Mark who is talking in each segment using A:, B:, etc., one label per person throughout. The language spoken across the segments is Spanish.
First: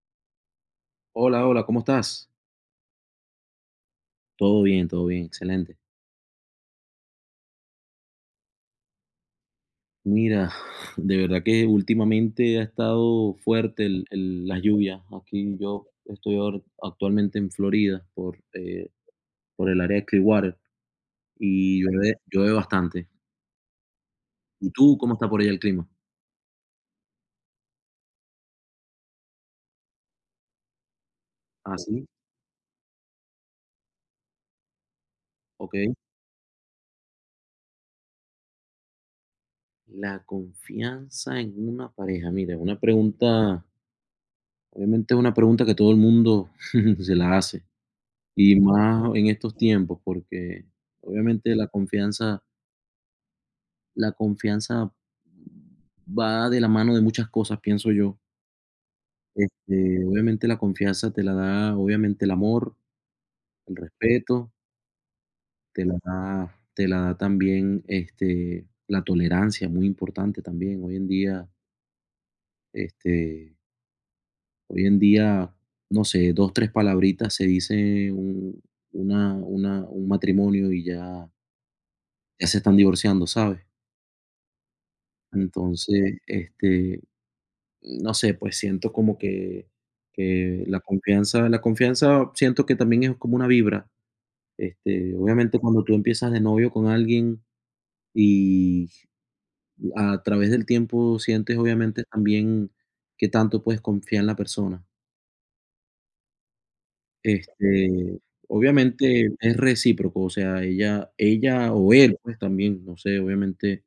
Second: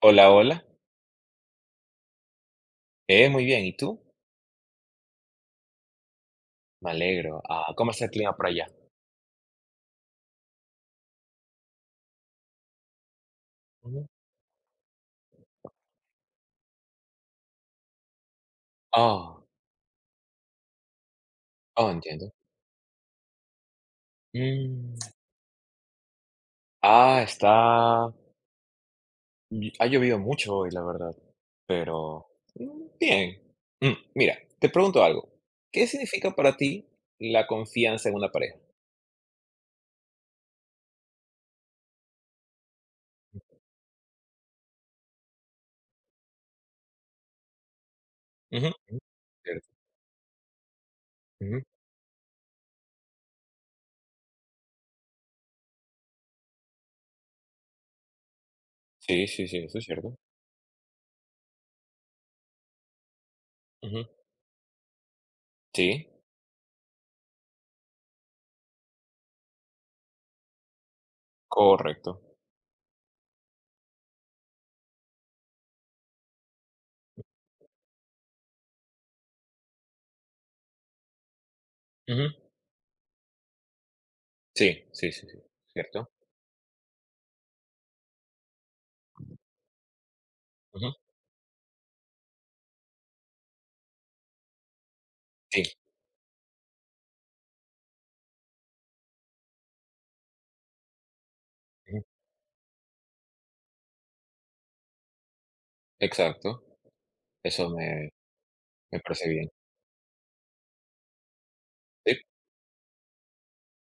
A: Hola, hola.
B: Hola, hola, ¿cómo estás?
A: Muy bien, ¿y tú?
B: Todo bien, excelente.
A: Me alegro. Ah, ¿cómo está el clima por allá?
B: Mira, de verdad que últimamente ha estado fuerte
A: Ujú.
B: las lluvias. Aquí yo estoy ahora actualmente en Florida
A: Ah,
B: por el área de Clearwater y
A: ah,
B: llueve,
A: entiendo.
B: llueve bastante. ¿Y
A: Mm,
B: tú cómo está por allá el clima?
A: ah, está... Ha llovido mucho hoy, la verdad,
B: ¿Ah, sí?
A: pero bien. Mira, te pregunto algo.
B: Ok.
A: ¿Qué significa para ti la confianza en una pareja?
B: La confianza en una pareja. Mira, una pregunta, obviamente es una pregunta que todo el mundo se la hace. Y
A: Ujú,
B: más en estos
A: cierto.
B: tiempos, porque obviamente
A: Ujú.
B: la confianza va de la mano de muchas cosas, pienso yo.
A: Sí, sí, sí, eso es
B: Este,
A: cierto.
B: obviamente la confianza te la da, obviamente el amor, el
A: Ujú.
B: respeto, te la
A: Sí,
B: da, te la da también la tolerancia, muy importante también.
A: correcto.
B: Este, hoy en día, no sé, dos, tres palabritas se dice un matrimonio y ya,
A: Ujú.
B: ya se están divorciando, ¿sabes?
A: Sí, sí, sí, sí, cierto.
B: Entonces, no sé, pues siento como que la
A: Ujú.
B: confianza la confianza siento que también es como una vibra. Obviamente,
A: Sí,
B: cuando tú empiezas de novio con alguien y a través del tiempo sientes,
A: ujú.
B: obviamente, también que tanto puedes confiar en la persona.
A: Exacto. Eso me,
B: Este,
A: me parece
B: obviamente
A: bien.
B: es recíproco, o sea, ella o él, pues, también, no sé, obviamente,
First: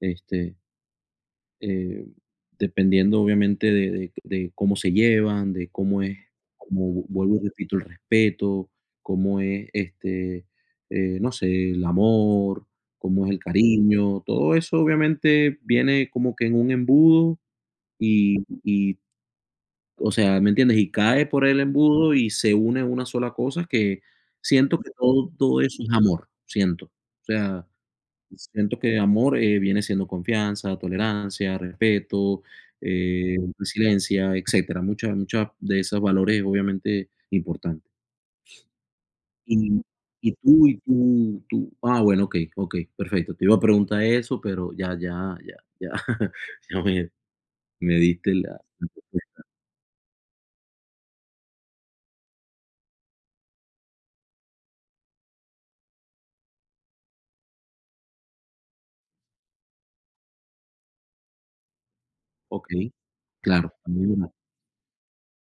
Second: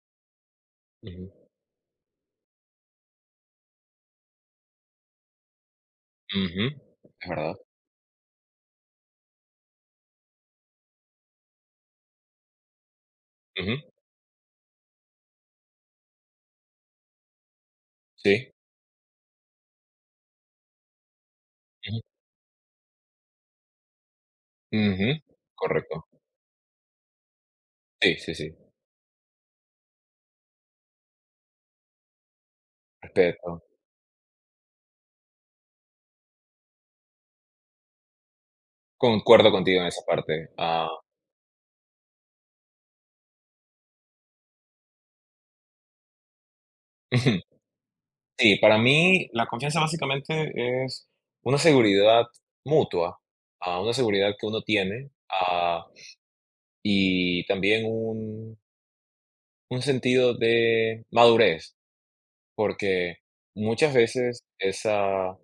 B: este
A: Sí.
B: eh, dependiendo obviamente de cómo se llevan, de cómo es,
A: Ujú.
B: como
A: Es
B: vuelvo y
A: verdad.
B: repito, el respeto, cómo es, no sé, el amor, cómo es el
A: Ujú.
B: cariño, todo eso obviamente viene como que en un embudo y
A: Sí.
B: y, o sea, ¿me entiendes? Y cae por el
A: Ujú.
B: embudo y se une en una sola cosa que siento que
A: Ujú.
B: todo eso es
A: Correcto.
B: amor, siento. O sea,
A: Sí, sí, sí.
B: siento que amor, viene siendo confianza, tolerancia, respeto,
A: Respeto.
B: resiliencia, etcétera. Muchas de esos valores, obviamente, importantes.
A: Concuerdo contigo
B: Y
A: en esa
B: y
A: parte.
B: tú y tú tú ah, bueno, okey, okey, perfecto. Te iba a preguntar eso, pero ya ya me
A: Ujú.
B: me diste
A: Sí,
B: la.
A: para mí la confianza básicamente es una seguridad mutua, una seguridad que uno tiene, y también un sentido de madurez,
B: Okey,
A: porque
B: claro,
A: muchas
B: también es verdad.
A: veces esa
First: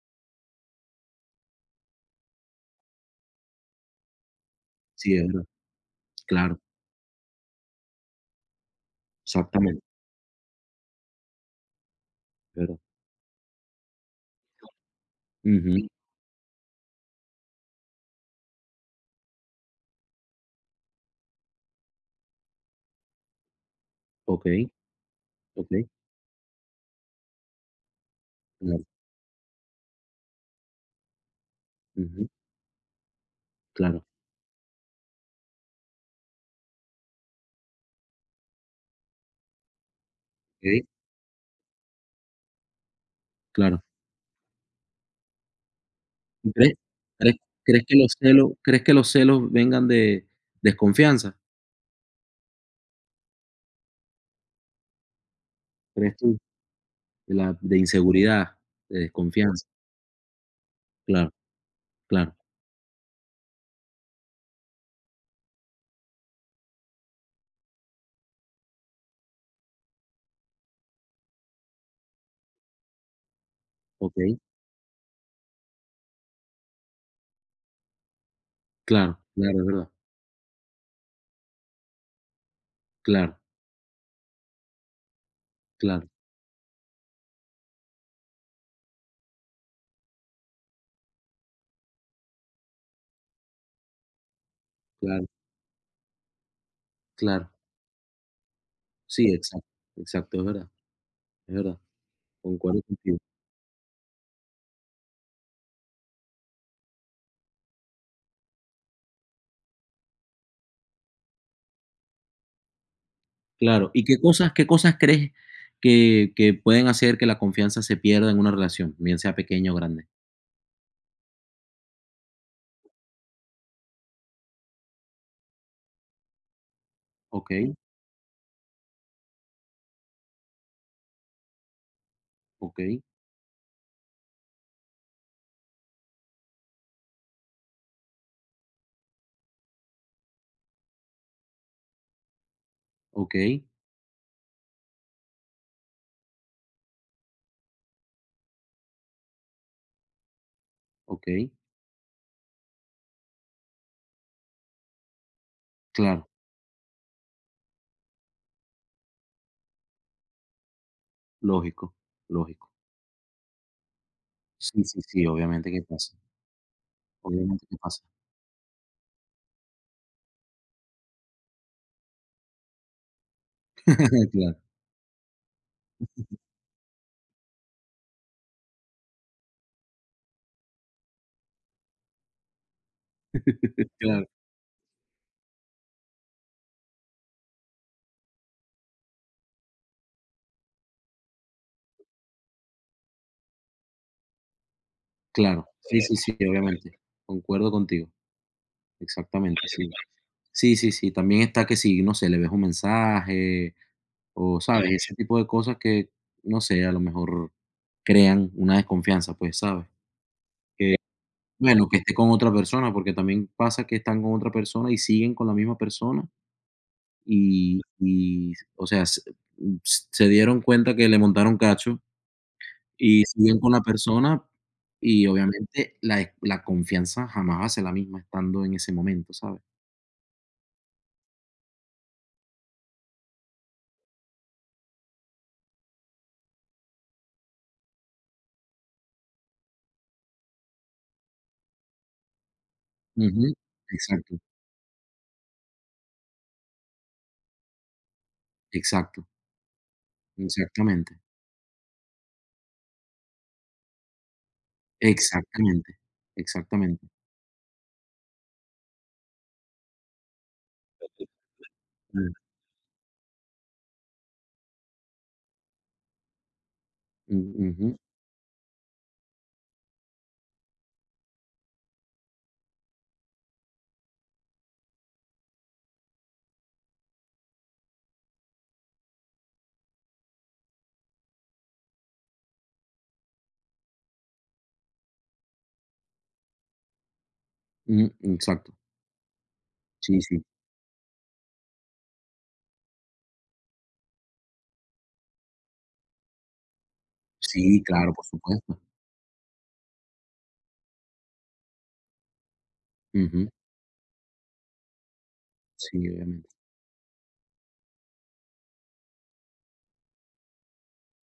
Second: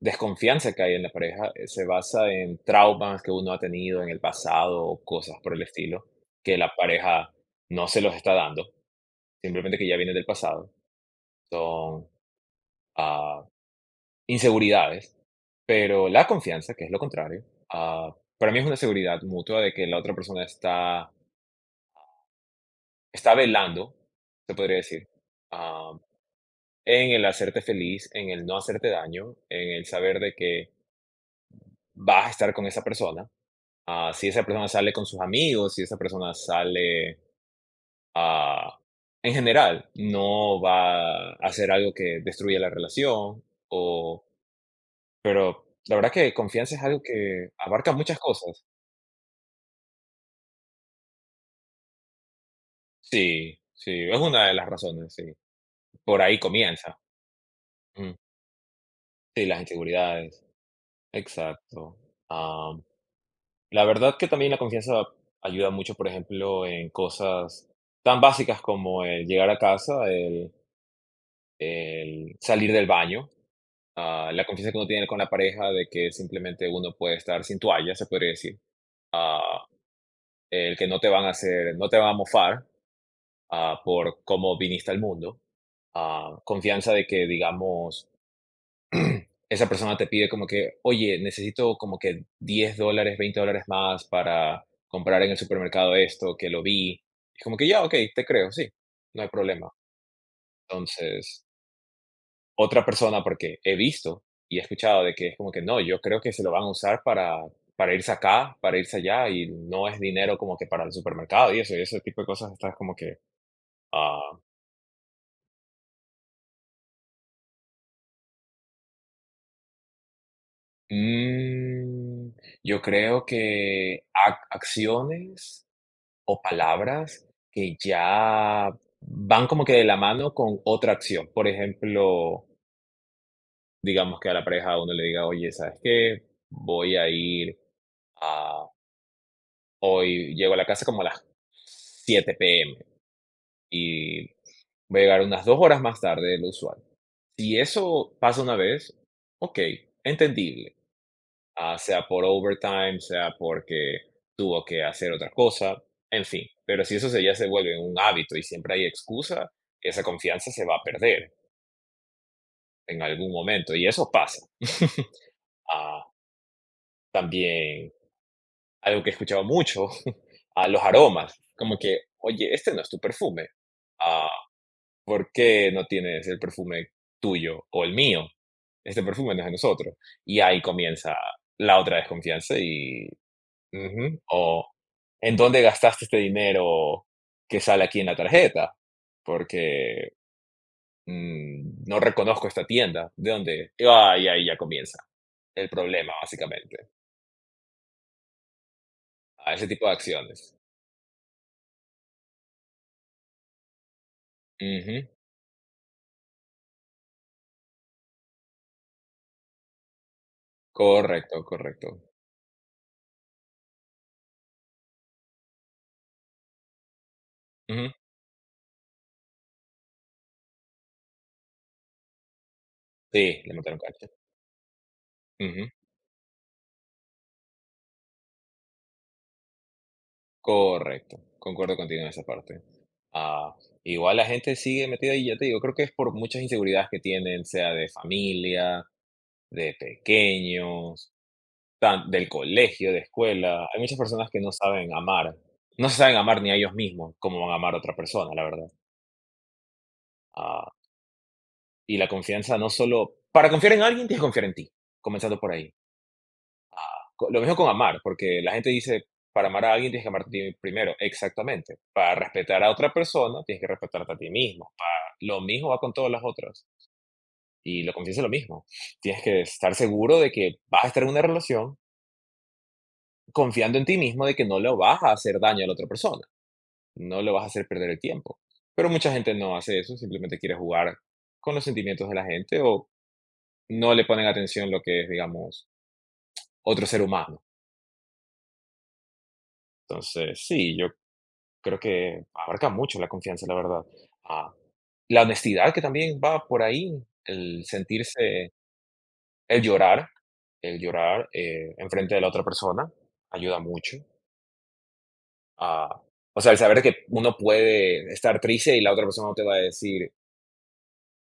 A: Desconfianza que hay en la pareja, se basa en traumas que uno ha tenido en el pasado o
B: Sí, es
A: cosas
B: verdad.
A: por el estilo, que
B: Claro,
A: la pareja no se los está dando, simplemente
B: exactamente,
A: que ya viene del pasado. Son,
B: es verdad.
A: ah, inseguridades,
B: Ujú.
A: pero la confianza, que es lo contrario, para mí es una seguridad mutua de que la otra persona está velando, se
B: Okey,
A: podría decir,
B: okey,
A: ah, en el hacerte feliz, en el no
B: claro.
A: hacerte daño, en el saber de que vas
B: Ujú,
A: a estar con esa persona.
B: claro.
A: Si esa persona sale con sus amigos, si esa persona sale, ah, en general, no
B: Okey,
A: va a hacer algo que destruya la relación.
B: claro.
A: o, pero la verdad que
B: crees?
A: confianza es algo
B: ¿Crees
A: que
B: crees
A: abarca
B: que los
A: muchas
B: celos
A: cosas.
B: crees que los celos vengan de desconfianza?
A: Sí, sí, es una de las razones, sí.
B: ¿Crees
A: Por
B: tú?
A: ahí comienza.
B: De la de
A: Ujú.
B: inseguridad, de
A: Sí, las
B: desconfianza.
A: inseguridades,
B: Claro,
A: exacto.
B: claro.
A: Am, la verdad que también la confianza ayuda mucho, por ejemplo, en cosas tan básicas como el llegar a casa, el salir del baño.
B: Okey.
A: La confianza que uno tiene con la pareja de que simplemente uno puede estar sin toalla, se podría decir.
B: Claro, claro,
A: Ah,
B: es verdad.
A: el que no te van a hacer, no te van a mofar,
B: Claro,
A: por cómo viniste al mundo.
B: claro,
A: Confianza de que, digamos, esa persona te pide como que, oye, necesito como que 10 dólares, 20 dólares más para comprar
B: claro,
A: en el supermercado esto, que lo vi. Es
B: claro.
A: como que ya, ok, te creo, sí, no
B: Sí,
A: hay
B: exacto,
A: problema.
B: exacto, es verdad,
A: Entonces,
B: es verdad. Concuerdo
A: otra
B: contigo.
A: persona, porque he visto y he escuchado de que es como que no, yo creo que se lo van a usar para irse acá, para irse allá, y no es dinero como que para el supermercado y eso, y ese tipo de cosas estás como que,
B: Claro, ¿y qué
A: ah,
B: cosas qué cosas crees que pueden hacer que la confianza se pierda en una relación, bien sea pequeña o grande?
A: mm, yo creo que acciones o palabras
B: Okey,
A: que ya van como que de la mano con otra acción. Por ejemplo,
B: okey,
A: digamos que a la pareja uno le diga, oye, ¿sabes qué? Voy a ir Hoy llego a la casa como a las 7 p. m.
B: okey,
A: y voy a llegar unas 2 horas más tarde de lo usual. Si eso pasa una vez, okey, entendible,
B: okey.
A: sea por overtime, sea porque tuvo que hacer otra cosa, en
B: Claro,
A: fin, pero si eso se ya se vuelve un hábito y siempre hay excusa, esa confianza se va a perder
B: lógico, lógico.
A: en algún momento y eso pasa.
B: Sí, sí, sí, obviamente que
A: Ah,
B: pasa, obviamente que
A: también
B: pasa.
A: algo que he escuchado mucho, a los aromas, como que: "Oye, este no es tu perfume". Ah,
B: Claro,
A: ¿Por qué no tienes el perfume tuyo o el mío? Este perfume no es de nosotros. Y ahí comienza la otra desconfianza y, ujú,
B: claro,
A: o ¿en dónde gastaste este dinero que sale aquí en la tarjeta? Porque, no reconozco esta tienda, ¿de dónde? Y ahí ya comienza
B: claro.
A: el
B: Sí,
A: problema,
B: sí, sí,
A: básicamente.
B: obviamente. Concuerdo contigo.
A: A
B: Exactamente,
A: ese tipo
B: sí.
A: de acciones.
B: Sí, sí, sí. También está que si, no sé, le ves un mensaje o, ¿sabes?
A: Ujú,
B: Ese tipo de cosas que, no sé, a lo mejor crean una desconfianza, pues, ¿sabes? Que,
A: correcto,
B: bueno,
A: correcto.
B: que esté con otra persona, porque también pasa que están con otra persona y siguen con la misma persona y
A: Ujú,
B: y, o sea, se dieron cuenta que le montaron cacho. Y
A: sí, le
B: siguen con
A: montaron
B: la
A: cacho.
B: persona y
A: Ujú.
B: obviamente la confianza jamás va a ser la misma estando en ese momento, ¿sabes?
A: Correcto, concuerdo contigo en esa parte. Ah, igual la gente sigue metida y ya te digo, creo que es por muchas inseguridades que tienen, sea de familia, de pequeños, del colegio, de
B: Ujú.
A: escuela. Hay muchas personas
B: Exacto,
A: que no saben amar, no se saben amar ni a ellos mismos, cómo van a amar a otra persona, la verdad.
B: exacto,
A: Ah,
B: exactamente,
A: y la confianza no solo, para confiar en alguien tienes que confiar en ti, comenzando por ahí.
B: exactamente, exactamente.
A: Co lo mismo con amar, porque la gente dice: "Para amar a alguien tienes que amarte a ti primero". Exactamente. Para
B: Mm,
A: respetar a otra persona, tienes que respetarte a ti mismo. Para lo mismo va con todas las otras.
B: mm,
A: Y la
B: ujú,
A: confianza es lo mismo. Tienes que estar seguro de que vas a estar en una relación confiando en ti mismo de que no le vas a hacer daño a la otra persona, no le vas a hacer perder el tiempo. Pero mucha gente no hace eso, simplemente quiere jugar con los sentimientos de la gente o no le ponen atención lo que es, digamos, otro ser humano.
B: mm, exacto. Sí, sí.
A: Entonces, sí, yo creo que abarca mucho la confianza, la verdad. Ah, la honestidad que también va por ahí, el
B: Sí, claro, por
A: sentirse,
B: supuesto.
A: el llorar, el llorar enfrente de la otra persona
B: Ujú.
A: ayuda mucho. Ah,
B: Sí,
A: o
B: obviamente.
A: sea, el saber que uno puede estar triste y la otra persona no te va a decir,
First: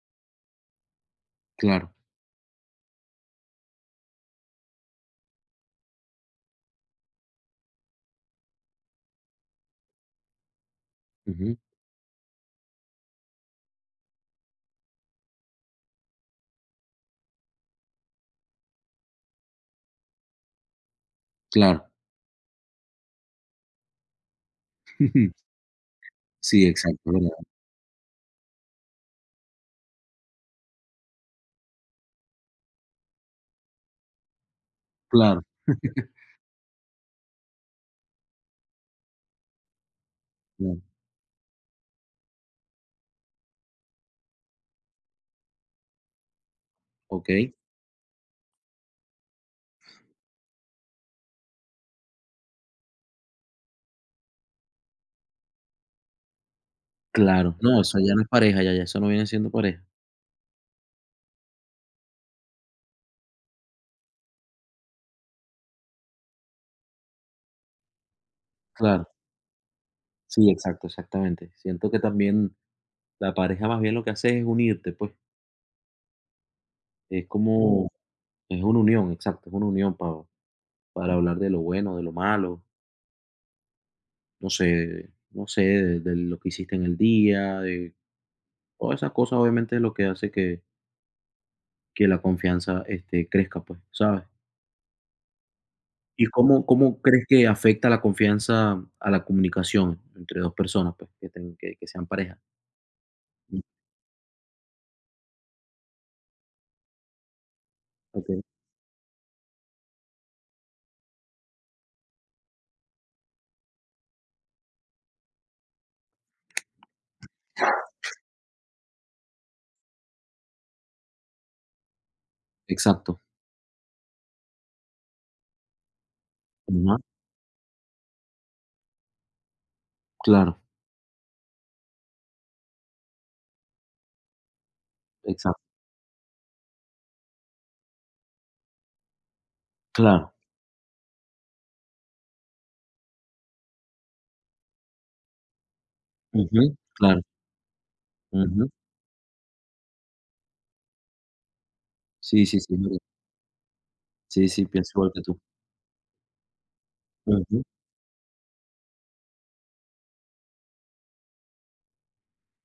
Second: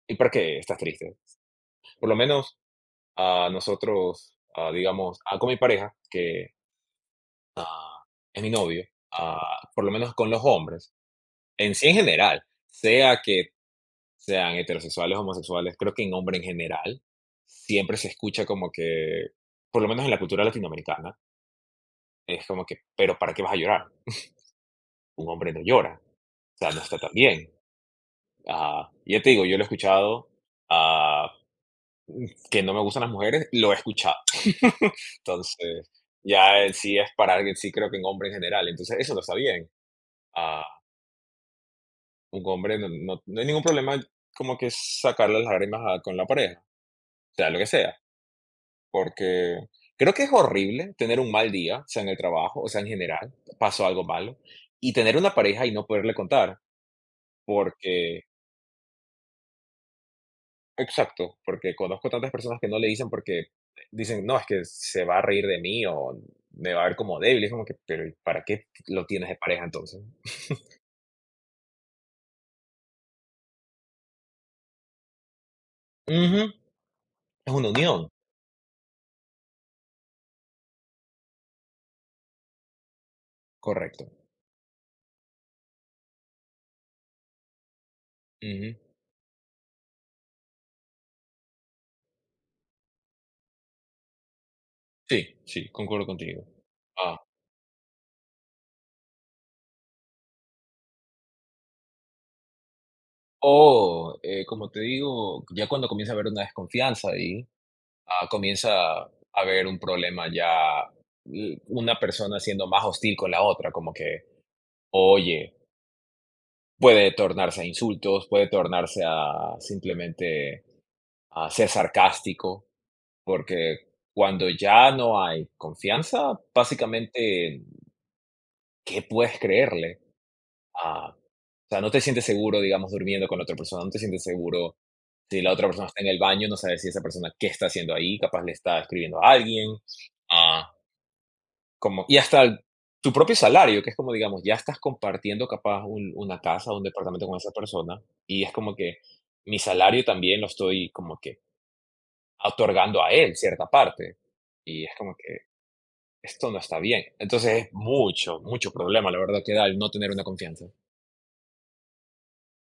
A: ¿y por qué estás triste?
B: Claro.
A: Por lo menos a nosotros, digamos, con mi pareja, que ah, es mi novio, por lo menos con los hombres,
B: Ujú.
A: en sí en general, sea que sean heterosexuales, homosexuales, creo que en hombre en general, siempre se escucha como que, por lo menos en la cultura latinoamericana,
B: Claro.
A: es como que, pero ¿para qué vas a llorar? Un hombre no llora, o
B: Sí,
A: sea, no está
B: exacto,
A: tan
B: verdad.
A: bien. Y ya te digo, yo lo he escuchado, ah, que no me gustan las mujeres, lo he escuchado.
B: Claro,
A: Entonces, ya en sí es para alguien, sí creo que en hombre en general, entonces eso no está bien. Ah,
B: claro.
A: un hombre no, no, no hay ningún problema como que sacarle las lágrimas con la pareja, sea
B: Okey.
A: lo que sea. Porque creo que es horrible tener un mal día, sea en el trabajo, o sea, en general, pasó algo malo, y tener una pareja y no poderle contar,
B: Claro. No, eso ya no
A: porque
B: es pareja, ya eso no viene siendo pareja.
A: exacto, porque conozco tantas personas que no le dicen porque dicen, no, es que se va a reír de mí o me va a ver como débil, es como que, pero ¿para qué
B: Claro.
A: lo tienes de pareja entonces?
B: Sí, exacto, exactamente. Siento que también la pareja más bien lo que hace es unirte, pues,
A: Ujú,
B: es
A: es una
B: como
A: unión,
B: es una unión, exacto, es una unión para hablar de lo bueno, de lo malo,
A: correcto.
B: no sé, de lo que hiciste en el día, de
A: Ujú.
B: todas esas cosas, obviamente, es lo que hace que la confianza, crezca, pues, ¿sabes?
A: Sí, sí, concuerdo
B: ¿Y
A: contigo.
B: cómo
A: Ah,
B: crees que afecta la confianza a la comunicación entre 2 personas, pues, que ten que sean pareja? Mm,
A: Como te digo, ya cuando comienza a haber una desconfianza ahí,
B: okey,
A: comienza a haber un problema ya, una persona siendo más hostil con la otra, como que, oye, puede tornarse a insultos, puede tornarse a simplemente a ser sarcástico,
B: exacto.
A: porque cuando ya no hay confianza,
B: Ajá,
A: básicamente, ¿qué puedes creerle?
B: claro,
A: Ah, o sea, no te sientes seguro, digamos, durmiendo con la otra persona, no te sientes seguro. Si la otra
B: exacto,
A: persona está en el baño, no sabes si esa persona qué está haciendo ahí, capaz le está escribiendo a alguien.
B: claro.
A: ah, Como, y hasta tu propio salario, que es como, digamos, ya estás compartiendo capaz una casa,
B: Ujú,
A: un
B: claro,
A: departamento con esa persona, y es
B: ujú.
A: como que mi salario también lo estoy como que
B: Sí, sí, sí.
A: otorgando a él cierta parte.
B: Sí, sí,
A: Y es
B: pienso igual
A: como
B: que tú.
A: que esto no está bien.
B: Ujú.
A: Entonces es mucho, mucho problema, la verdad, que da el no tener una confianza.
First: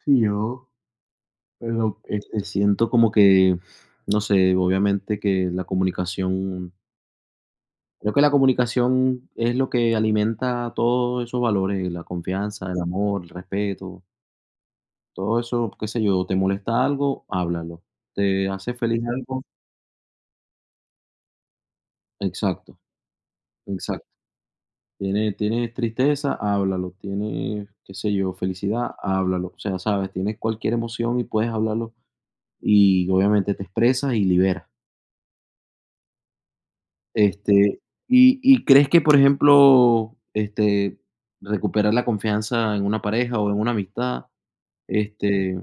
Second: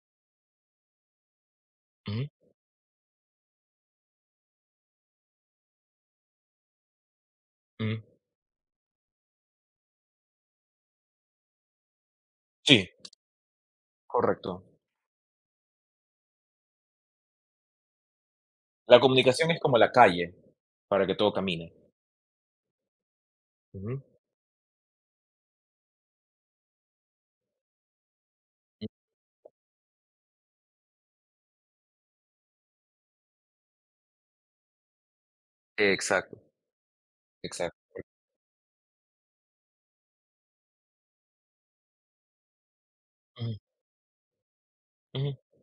B: Sí, yo, pero,
A: Ujú,
B: Este, siento como que, no sé, obviamente que la comunicación
A: ujú.
B: creo que la comunicación es lo que alimenta todos esos valores, la confianza,
A: Sí,
B: el amor, el respeto,
A: correcto.
B: todo eso, qué sé yo, te molesta algo, háblalo, te hace
A: La
B: feliz algo,
A: comunicación es como la calle para que todo camine.
B: exacto,
A: Ujú.
B: exacto. Tienes tristeza, háblalo, tienes, qué sé yo, felicidad, háblalo, o sea, ¿sabes? Tienes cualquier emoción y puedes hablarlo. Y obviamente te expresas y liberas.
A: Exacto,
B: Este,
A: exacto.
B: y crees que, por ejemplo, recuperar la confianza en una pareja o en
A: Ujú,
B: una amistad,
A: ujú.
B: este,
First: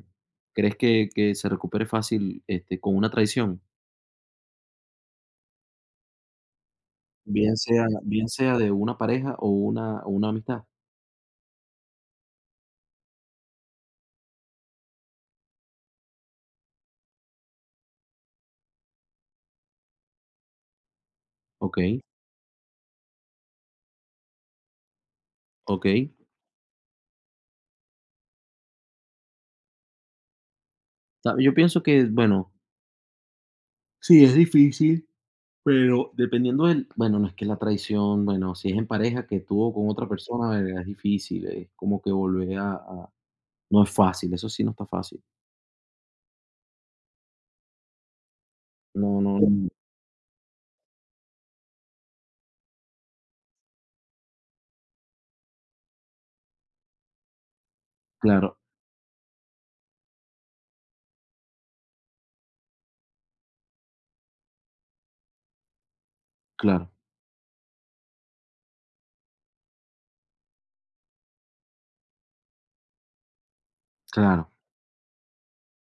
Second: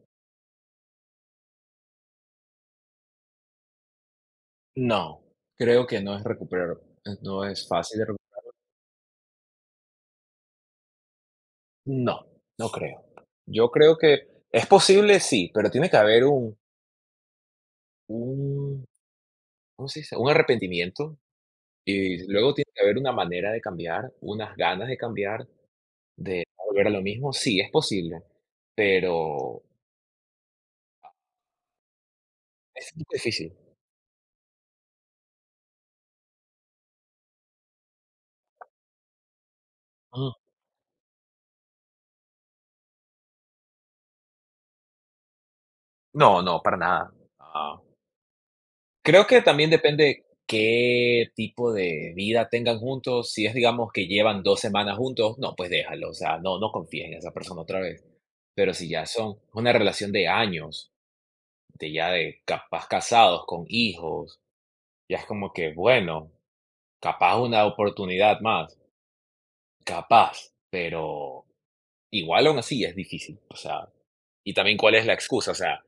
B: ¿crees que se recupere fácil, con una traición?
A: No, creo que no es recuperar, no
B: Bien
A: es
B: sea
A: fácil.
B: bien sea de una pareja o una amistad.
A: No, no creo. Yo creo que es posible, sí, pero tiene que haber un, ¿cómo se dice? Un arrepentimiento
B: Okey,
A: y luego tiene que haber una manera de cambiar, unas ganas de cambiar,
B: okey.
A: de volver a lo mismo. Sí, es posible, pero
B: Ta yo pienso que, bueno,
A: es un difícil.
B: sí, es difícil, pero dependiendo del, bueno, no es que la traición, bueno, si es en pareja que tuvo con otra
A: Mm,
B: persona, verga, es difícil, es como que volver a. No es fácil, eso sí no está fácil.
A: no, no, para nada. Ah,
B: No,
A: Creo
B: no.
A: que
B: Sí. No.
A: también depende qué tipo de vida tengan juntos. Si es, digamos, que llevan 2 semanas juntos, no, pues déjalo. O sea, no, no confíes en esa persona otra vez.
B: Claro,
A: Pero si ya son una relación de años, de ya de capaz casados, con hijos, ya es como que, bueno,
B: claro,
A: capaz una oportunidad más, capaz, pero igual aún así es difícil, o sea,
B: claro.
A: y también cuál es la excusa, o sea,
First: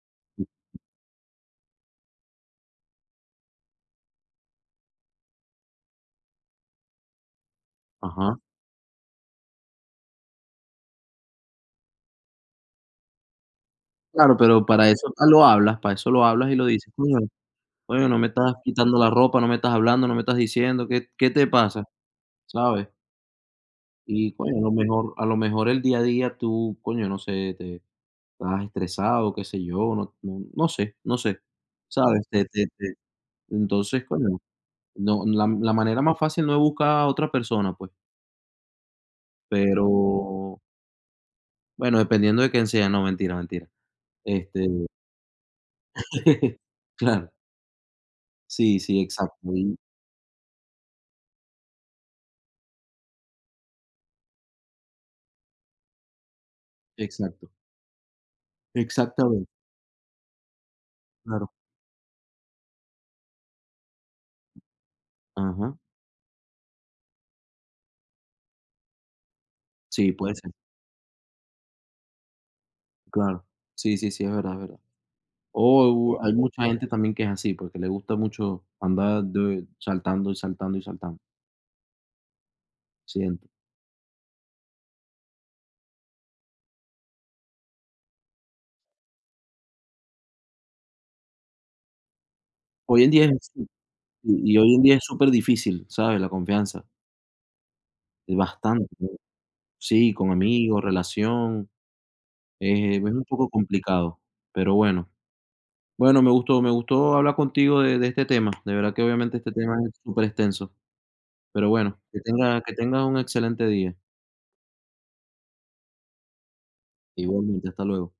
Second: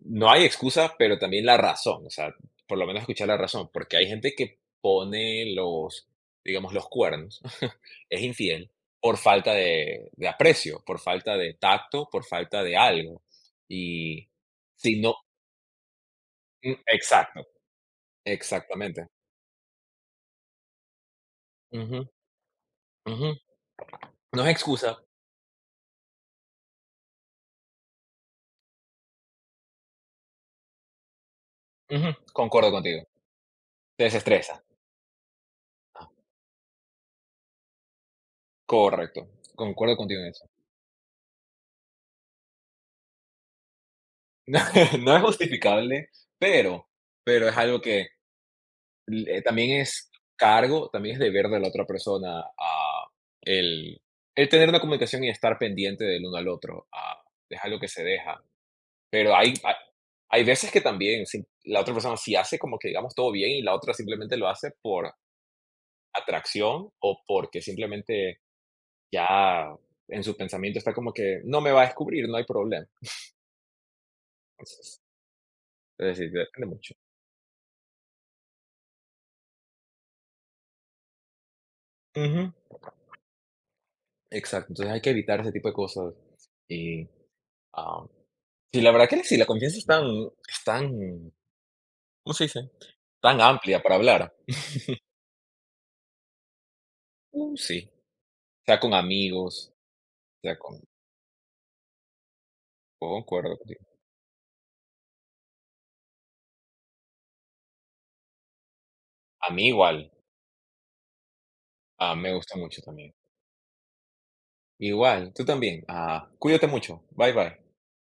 A: no hay excusa, pero también la razón, o sea, por lo menos escuchar la razón, porque hay gente que pone los, digamos, los cuernos, es
B: Ajá.
A: infiel, por falta de, aprecio, por falta de tacto, por falta de algo. Y
B: Claro, pero para
A: si
B: eso
A: no,
B: lo hablas, para eso lo hablas y lo
A: mm,
B: dices: "Coño,
A: exacto,
B: coño, no me estás quitando
A: exactamente.
B: la ropa, no me estás hablando, no me estás diciendo, ¿qué te pasa?",
A: Ujú,
B: ¿sabes?
A: ujú.
B: Y,
A: No es
B: coño, a lo
A: excusa.
B: mejor a lo mejor el día a día tú, coño, no sé, te estás estresado, qué sé yo, no sé,
A: Ujú,
B: ¿sabes? Te te
A: concuerdo
B: te
A: contigo.
B: entonces,
A: Te
B: coño,
A: desestresa.
B: no, la manera más fácil no es buscar a otra persona, pues,
A: Correcto.
B: pero
A: Concuerdo contigo en eso.
B: bueno, dependiendo de quién sea, no, mentira, mentira. Este,
A: No, no es justificable, pero
B: claro,
A: es algo que
B: sí, sí,
A: le
B: exacto, y
A: también es cargo, también es deber de la otra persona, el el tener una comunicación y estar pendiente del uno al otro,
B: exacto,
A: es algo que se deja. Pero
B: exactamente,
A: hay veces que también, si
B: claro,
A: la otra persona sí hace como que digamos todo bien y la otra simplemente lo hace por
B: ajá,
A: atracción o porque simplemente ya
B: sí,
A: en
B: puede
A: su
B: ser,
A: pensamiento está como que no me va a descubrir, no hay problema.
B: claro, sí, sí, sí, es verdad, es verdad.
A: Entonces,
B: O
A: es
B: u-
A: decir,
B: hay mucha
A: depende
B: gente
A: mucho.
B: también que es así, porque le gusta mucho andar de saltando y saltando y saltando,
A: Ujú,
B: siento.
A: exacto, entonces hay que evitar ese tipo de cosas. Y ah, sí, la verdad que sí, la confianza es tan, ¿cómo se dice?
B: Hoy en día es
A: Tan
B: así,
A: amplia para hablar.
B: y hoy en día es súper difícil, ¿sabes? La confianza,
A: Mm, sí,
B: es
A: sea
B: bastante,
A: con
B: ¿no?
A: amigos,
B: Sí, con
A: sea
B: amigos,
A: con,
B: relación, es un poco
A: concuerdo contigo.
B: complicado, pero bueno. Bueno, me gustó hablar contigo de este tema. De verdad que obviamente
A: A
B: este
A: mí
B: tema es
A: igual,
B: súper extenso. Pero bueno,
A: me gusta
B: que
A: mucho
B: tengas
A: también.
B: un excelente día.
A: Igual, tú también. Cuídate mucho. Bye
B: Igualmente,
A: bye.
B: hasta luego.